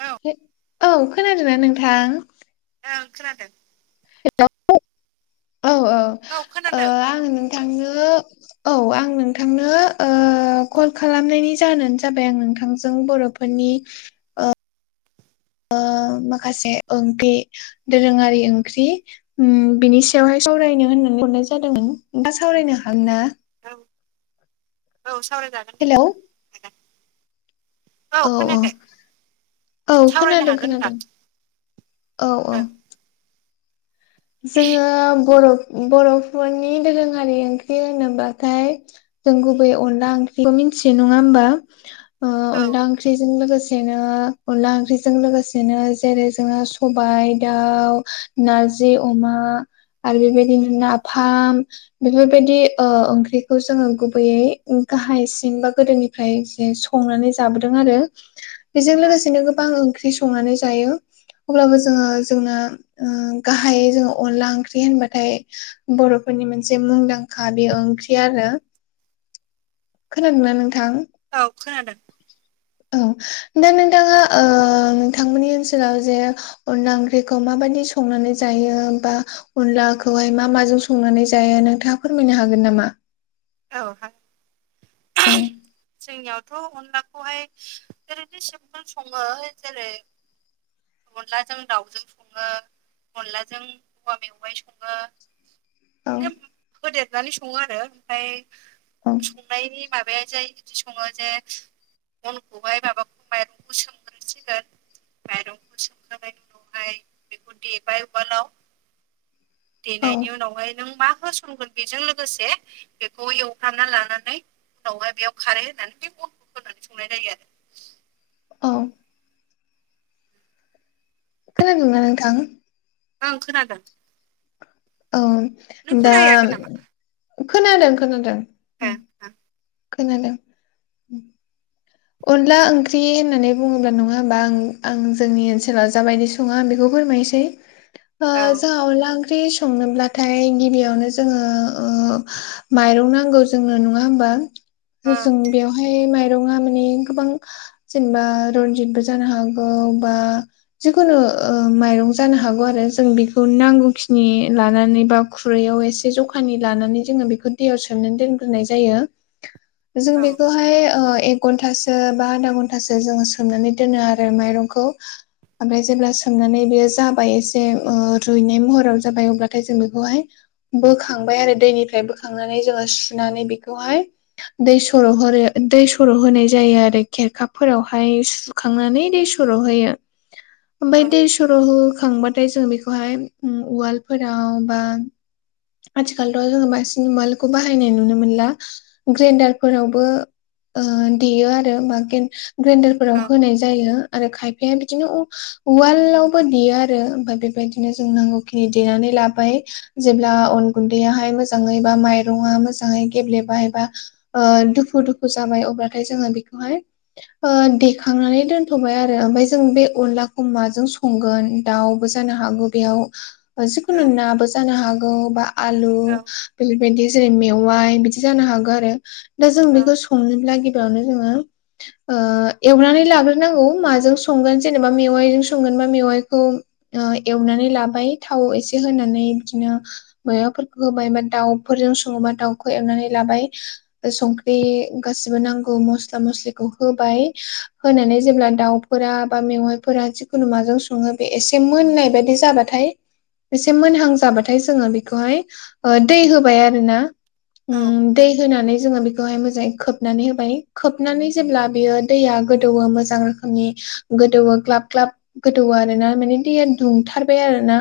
औ औ। खोनादोना नोंथां? ओं खोनादों। हेल' औ खोनादों। दा आं नोथां जो गो औ आं नोंथांनो ओ कल खालामनायनि जाहानो जाबाय आं नोंथांजों बर' फोनि ओ माखासे ओंखि दोरोङारि ओंख्रि उम बिनि सायावहाय सावरायनो होननानै हरनाय जादोंमोन सावरायनो हागोन ना? औ औ सावरायजा हेलौ [inaudible] औ खोनायाखै औ सावरायनो खोनादों हागोन खोनादों होनदां। औ औ। ओं जोङो बर'- बर'फोरनि दोरोङारि ओंख्रि होनोब्लाथाय जों गुबै अनला ओंख्रिखौ मिथियो नङा होमबा ओ औ अनला ओंख ख्रिजों लोगोसेनो अनला ओंख्रिजों लोगोसेनो जेरै जोंङो सबायाइ दाउ, नारजि अमा आरो बेबायदिनो नाफाम। बेफोरबायदि ओ ओंख्रिखौ जोङो गुबैयै गाहायसिम बा गोदोनि फ्राय जे संनानै जाबोदों आरो। [inaudible] बेजों लोगोसेनो गोबां ओंख्रि संनानै जायो अब्लाबो जोङो जोंना ओ गाहायै जोङो अनला ओंख्रि होनबाथाय बर'फोरनि मोनसे मुंदांखा बे ओंख्रि आरो। खोनादोंना नोंथां? औ खोनादों। औ दा नोंथाङा ओ थांमोननि ओनसोलाव जे अनला ओंख्रिखौ माबायदि संनानै जायो बा अनलाखौहाय मा माजों संनानै जाया नोंथाङा फोरमायनो हागोन नामा? औ औ हाग जोंनियावथ' अनलाखौहाय ओरैनो सिमपोल सङो जेरै अनलाजों दाउजों सङो, अनलाजों औवा मेवाइ सङो। औ नोब होदेरनानै सङो आरो ओमफाय संनायनि माबाय जाय बिदि सङो जे अनखौहाय माबाखौ माइरंखौ सोमग्रोसिगोन माइरं सोमखाबाय बेखौहाय बेखौ देबाय उवालाव औ देनायनि उनावहाय नों मा होसनगोन बेजों लोगोसे बेखौ एवखाना लानानै उनावहाय बेयाव खारो होननानै बे बलखौ होनानै संनाय जायो आरो औ। खोनादों ना नोंथां। ओं खोनादों। औ नों दा खोनाहैयाखै नामा खोनादों खोनादों। ए उम ओं खोनादों। अनला ओंख्रि होननानै बुङोब्ला नङा होमबा आं आं जोंनि ओनसोलाव जाबायदि सङो आं बेखौ फोरमायनोसै। [inaudible] ओ जोंहा अनला ओख्रि संनोब्लाथाय गिबियावनो जोङो ओ माइरं नांगौ जोंनो नङा होनबा औ जों बेवहाय माइरंआव माने गोबां जेनेबा रनजितबो जानो हागौ बा जिखुनु ओ माइरं जानो हागौ आरो जों बेखौ नांगौखिनि लानानै बा गुरैयाव एसे जखानि लानानै जोङो दैयाव सोमनानै दोनग्रोनाय जायो। [inaudible] जों बेखौहाय ओ एक घन्टासो बा आधा घन्टासो जोङो सोमनानै दोनो आरो माइरंखौ ओमफाय जेब्ला सोमनानै बेयो जाबाय एसे ओ रुइनाय महराव जाबाय अब्लाथाय जों बेखौहाय बोखांबाय आरो दैनिफ्राय बोखांनानै जोङो सुनानै बेखौहाय दै सरहरयो दै सर' होनाय जायो आरो खेरखाफोरावहाय सुखांनानै दै सर' होयो। औ ओमफाय दै सर होखांबाथाय जों बे खौहाय उम उवाल फोरावबा आथिखालावथ' जोङो बांसिन उवालखौ बाहायनाय नुनो मोनला। ग्रेडार फोरावबो ओ देयो आरो मा ग्रेडारफोराव औ होनाय जायो आरो खायफाया बिदिनो उवालावबो देयो आरो ओमफाय बेबायदिनो जों नांगौखिनि देनानै लाबाय जेब्ला अन गुन्दैयाहाय मोजाङै बा माइरं आ मोजाङै गेब्लेबाय बा ओ दुफु दुफु जाबाय अब्लाथाय जोङो बेखौहाय ओ देखांनानै दोनथ'बाय आरो ओमफाय जों बे अनलाखौ माजों संगोन दाउबो जानो हागौ बेयाव औ जिखुनु नाबो जानो हागौ बा आलु औ बेलेबायदि जायो मेवाइ बिदि जानो हागौ आरो दा जों बेखौ संनोब्ला गिबावनो जोङो ओ एवनानै लाग्रोनांगौ माजों संगोन जेनेबा मेवाइजों संगोन बा मेवाइखौ ओ एवनानै लाबाय थाव एसे होनानै बिदिनो मेवाफोरखौ होबाय बा दाउफोरजों सङोबा दाउखौ एवनानै लाबाय संख्रि गासिबो नांगौ मस्ला मस्लिखौ होबाय होनानै जेब्ला दाउफोरा बा मेवाइफोरा जिखुनु माजों सङो बे एसे मोननाय बायदि जाबाथाय एसे मोनहां जाबाथाय जोङो बेखौहाय ओ दै होबाय आरो ना औ उम दै होनानै जोङो बेखौहाय मोजाङै खोबनानै होबाय खोबनानै जेब्ला बियो दैया गोदौवो मोजां मानि गोदौवो ग्लाब ग्लाब गोदौवो आरो ना माने दैया दुंथारबाय आरो ना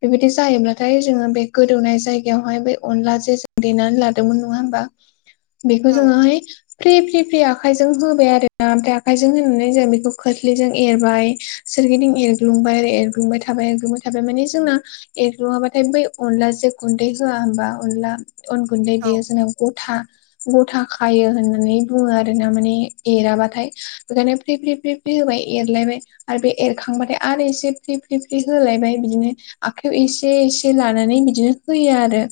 बेबायदि जायोब्लाथाय जोङो बे गोदौनाय जायगायावहाय बे अनला जे जों देनानै लादोंमोन नङा होमबा? बेखौ जोङोहाय फ्रि फ्रि फ्रि आखायजों होबाय आरो ना ओमफ्राय आखायजों होनानै जों बेखौ खोस्लिजों एरबाय। सोरगिदिं एरग्लुंबाय आरो एरग्लुंबाय थाबाय एरग्लुंबाय थाबाय मान जोंना एरग्लुङाबाथाय बै अनला जे गुन्दै होवा होमबा अनला अन गुन्दै बियो जेनबा गथा गथा खायो होननानै बुङो आरो ना माने एराबाथाय। ओंखायनो फ्रि फ्रि होबाय एरलायबाय आरो बे एरखांबाथाय आरो एसे फ्रि फ्रि फ्रि होलायबाय बिदिनो आखाइयाव एसे एसे ला लानानै बिदिनो होयो आरो।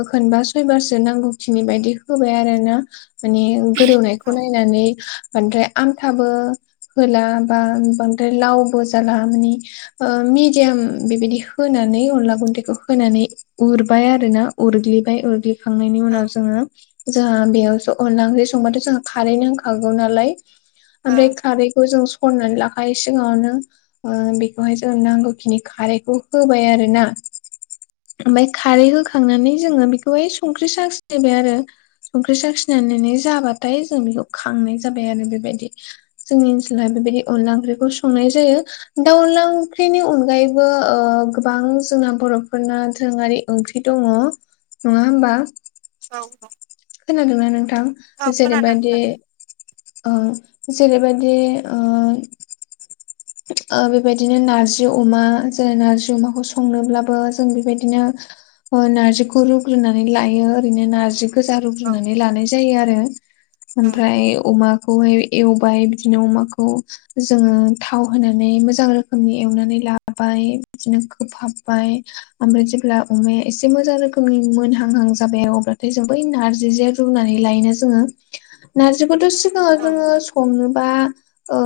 ओ खनबा सयबारसो नांगौ खिनि बायदि होबाय आरो ना। माने गोदौनायखौ नायनानै बांद्राय आमथाबो होला बा बांद्राय लावबो जाला माने ओ मिडियाम बेबायदि होनानै अनला गुन्दैखौ होनानै उरबाय आरो ना उरग्लिबाय उरग्लिखांनायनि औ ओं उनाव जोङो जोंहा बेयावसो अनला ओंख्रि संबाथ' जोंहा खारै नांखागौ नालाय। ओमफ्राय खारैखौ जों सरनानै लाखायो सिगाङावनो। ओ बेखौहाय जों नांगौखिनि खारैखौ होबाय आरो ना। ओमफ्राय खारै होखांनानै जोङो बेखौहाय संख्रि साखिनायबाय आरो। संख्रि साखिनायनानै जाबाथाय जों खांनाय जाबाय आरो बेबायदि। जोंनि ओनसोलावहाय बेबायदि अनला ओंख्रिखौ संनाय जायो। दा अनला ओंख्रिनि अनगायैबो ओ गोबां जोंना बर' फोरना दोरोङारि ओंख्रि दङ' नङा होमबा? औ औ। खोनादोंना नोंथां? खोनादों जेरैबायदि खोनादों ओ जेरैबायदि ओ ओ बेबायदिनो नारजि अमा जाय नारजि अमाखौ संनोब्लाबो जों बेबायदिनो ओ नारजिखौ रुग्रोनानै लायो ओरैनो नारजि गोजा औ रुग्रुनानै लानाय जायो आरो ओं ओमफ्राय अमा खौहाय एवबाय बिदिनो अमाखौ जोङो थाव होनानै मोजां रोखोमनि एवनानै लाबाय बिदिनो खोहाबबाय। ओमफ्राय जेब्ला अमाया एसे मोजां रोखोमनि मोनहांहां जाबाय अब्लाथाय जों बै नारजि जे रुनानै लायोना जोङो नारजिखौथ' सि ङाव औ जोङो संनोबा ओ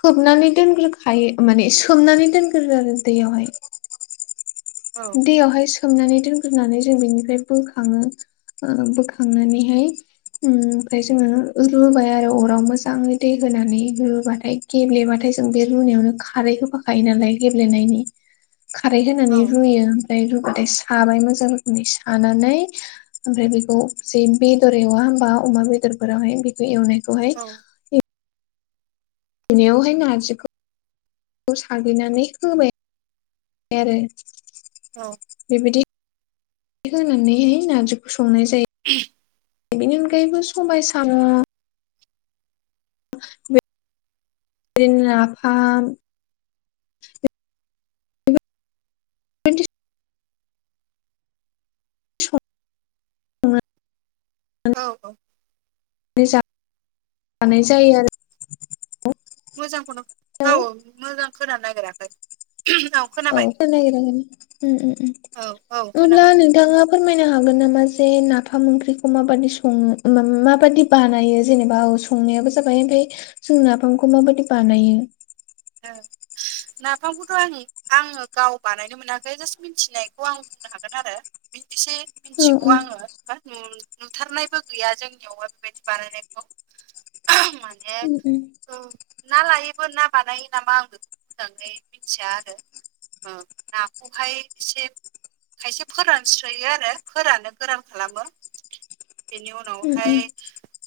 खोबनानै दोनग्रोखायो माने सोमनानै दोनगोरो आरो दैयावहाय। औ दैयावहाय सोमनानै दोनग्रोनानै जों बिनिफ्राय बोखाङो ओ बोखांनानैहाय ओम ओमफ्राय जोङो रुबाय आरो अराव मोजाङै दै होनानै रुबाथाय गेब्लेबाथाय जों बे रुनायावनो खारै होफाखायो नालाय गेब्लेनायनि। [inaudible] खारै होनानै औ रुयो ओमफ्राय रुुबाथाय साबाय मोजां रोखोमनि सानानै ओमफ्राय बेखौ जे बेदर एवा होमबा अमा बेदरफोरावहाय बेखौ एवनायखौहाय औ एवनायावहाय नारजिखौ साग्लिनानै होबाय आरो। औ। बिदि होनानैहाय नारजिखौ संनाय जायो। [inaudible] बेनि अनगायैबो सबाइ साम' बिदिनो नाफाम [unintelligible] सं औ औ [unintelligible] जायो आरो। मोजांखौनो औ औ मोजां खोनानो नागिराखै औ। औ [unintelligible] ओम खोनाबाय औ औ ओम अब्ला खोनाबाय नों नोंथाङा फोरमायनो हागोन जे नाफाम ओंख्रिखौ माबादि सङो? माबादि बानायो जेनेबा औ संनायाबो जाबाय ओमफाय जों नाफामखौ माबायदि बानायो? औ नाफामखौथ' आं आङो गाव बानायनो मोनाखै जास्ट मिथिनायखौ आं बुंनो हागोन आरो। एसे औ मिथिगौ उम आङो बा नुथारनायबो गैया जोंनियावहाय बेबायदि बानायनायखौ माने उम ओम ना लायैबो ना बानायो नामा आं बेखौ मोजाङै मिथिया आरो। ओ नाखौहाय एसे खायसे फोरानस्रोयो आरो फोरानो गोरान खालामो बेनि उम उनावहाय उम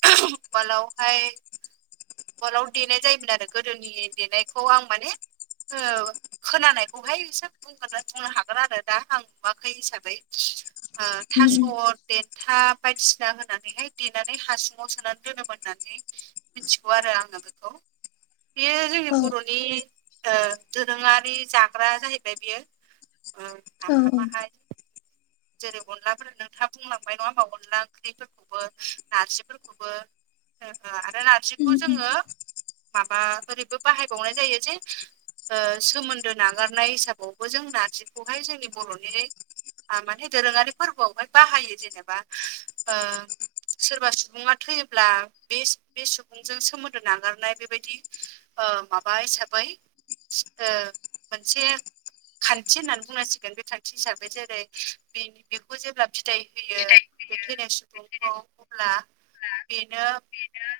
उवालावहाय उवालाव देनाय जायोमोन आरो गोदोनि देनायखौ आं माने ओ खोनानायखौहायसो बुंगोन बुंनो हागोन आरो दा आं नुवाखै हिसाबै ओ थास' देन्था बायदिसिना होनानैहाय देनानै हासुङाव सोनानै दोनोमोन होननानै मिथिगौ आरो आङो बेखौ। बेयो जोंनि औ बर'नि ओ दोरोङारि जाग्रा जाहैबाय बियो ओ औ औ नाफामाहाय जेरै अनलाफोर नोंथाङा बुंलांबाय नङा होमबा अनला ओंख्रिफोरखौबो नारजिफोरखौबो। आरो उम नारजिखौ उम जोङो माबा ओरैबो बाहायबावनाय जायो जे ओ सोमोन्दो नागारनाय हिसाबावबो जों नारजिखौहाय जोंनि बरनि माने दोरोङारि फोरबोआवहाय बाहायो जेनेबा ओ सोरबा सुबुङा थैयोब्ला बे बे सुबुंजों सोमोन्दो नागारनाय बेबायदि ओ माबा हिसाबै [unintelligible] मोनसे खान्थि होननानै बुंनांसिगोन बे खान्थि हिसाबै जेरै बेनि बेखौ जेब्ला बिदाइ होयो बे थैनाय सुबुंखौ अब्ला बेनो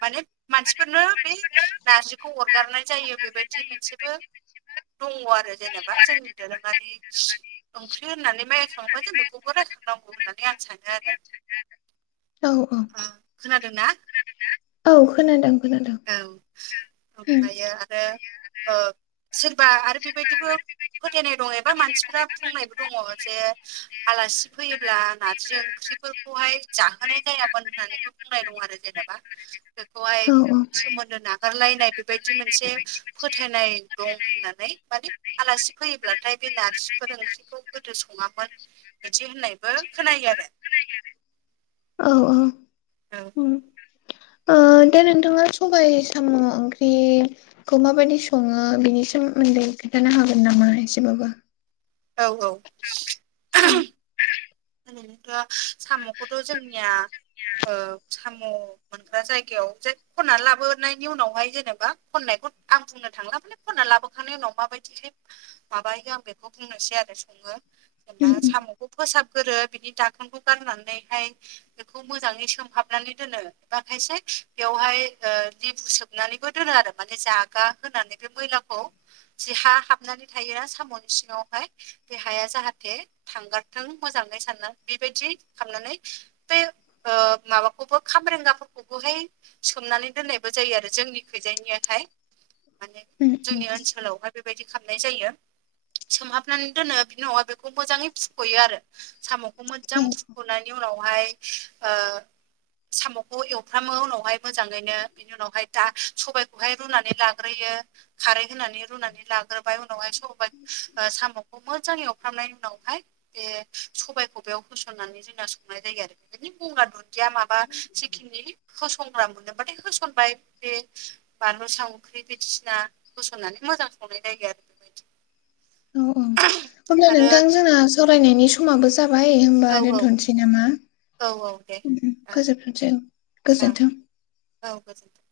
माने मानसिफोरनो बे नार्जिखौ अरगारनाय जायो बेबायदि मोनसेबो दङ आरो जेनेबा जोंनि दोरोङारि ओंर्खि होननानै माइ जों बेखौबो रायखांनांगौ होननानै आं सानो आरो ना औ औ उम खोनादों ना औ खोनादों खोनादों औ उम ओमफ्रायो आरो ओ सोरबा आरो बेबायदिबो फोथायनाय दङ एबा मानसिफ्रा बुंनायबो दङ जे आलासि फैयोब्ला नारजि ओंख्रिफोर खौहाय जाहोनाय जायामोन होननानैबो बुंनाय दं आरो जेनेबा बेखौहाय औ औ सोमोन्दो नागारलायनाय बेबायदि मोनसे फोथायनाय दं होननानै माने आलासि फैयोब्लाथाय बे नारजिफोर ओंख्रिखौ गोदो सङामोन बिदि होननायबो खोनायो आरो। औ औ। ओ उम [unintelligible] नोंथाङा सबाय साम ओंख्रि खौ माबायदि सङो बेनि सोमोन्दै खोन्थानो हागोन नामा एसेबाबो औ औ ओरैनोथ सामखौथ जोंनिया ओ साम मोनग्रा जायगायाव जै खनना लाबोनायनि उनावहाय जेनेबा खननायखौ आं बुंनो थांला माने खनना लाबोखानाय उनाव माबायदि माबायो आं बेखौ बुंनोसै आरो सङो जेनबा सामखौ फोसाबगोरो बिनि दाखोनखौ गारनानैहाय बेखौ मोजाङै सोमहाबनानै दोनो बा खायसे बेवहाय लेबु सोब नानैबो दोनो आरो माने जागा होनानै बे मैलाखौ जि हा हाबनानै थायो सामनि सिङावहाय बे हाया जाहाथे थांगारथों मोजाङै सानना बेबायदि खालामनानै बे ओ माबाखौबो खाम्रेंगा फोरखौबोहै सोमनानै दोननायबो जायो आरो जोंनि खैजायनियाहाय माने जोंनि ओनसोलावहाय बेबायदि खालामनाय जायो। सोमहाबनानै दोनो बिदि नवा बेखौ मोजाङै फुखयो आरो। साम'खौ औ मोजां फुखनायनि उनावहाय ओ सामखौ एवफ्रामो उनावहाय मोजाङैनो बेनि उनावहाय दा सबायखौहाय रुनानै लाग्रोयो खारै होनानै रुनानै लाग्रोबाय उनावहाय सब ओ साम'खौ मोजां एवफ्रामनायनि उनावहाय बे सबायाइखौ बेयाव होसननानै जोंना संनाय जायो आरो। बिनि गंगार दुन्दिया माबा जिखिनि होसनग्रा मोनदों बाथाय होसनबाय [unintelligible] [unintelligible] बायदिसिना होसननानै मोजां संनाय जायो आरो बेबायदि औ औ अब्ला आरो नोंथां जोंना सावरायनायनि स माबो जाबाय होनोमबा औ औ दोनथसै नामा? औ औ दे [unintelligible] ओं औ गोजोनथों। औ गोजोनथों।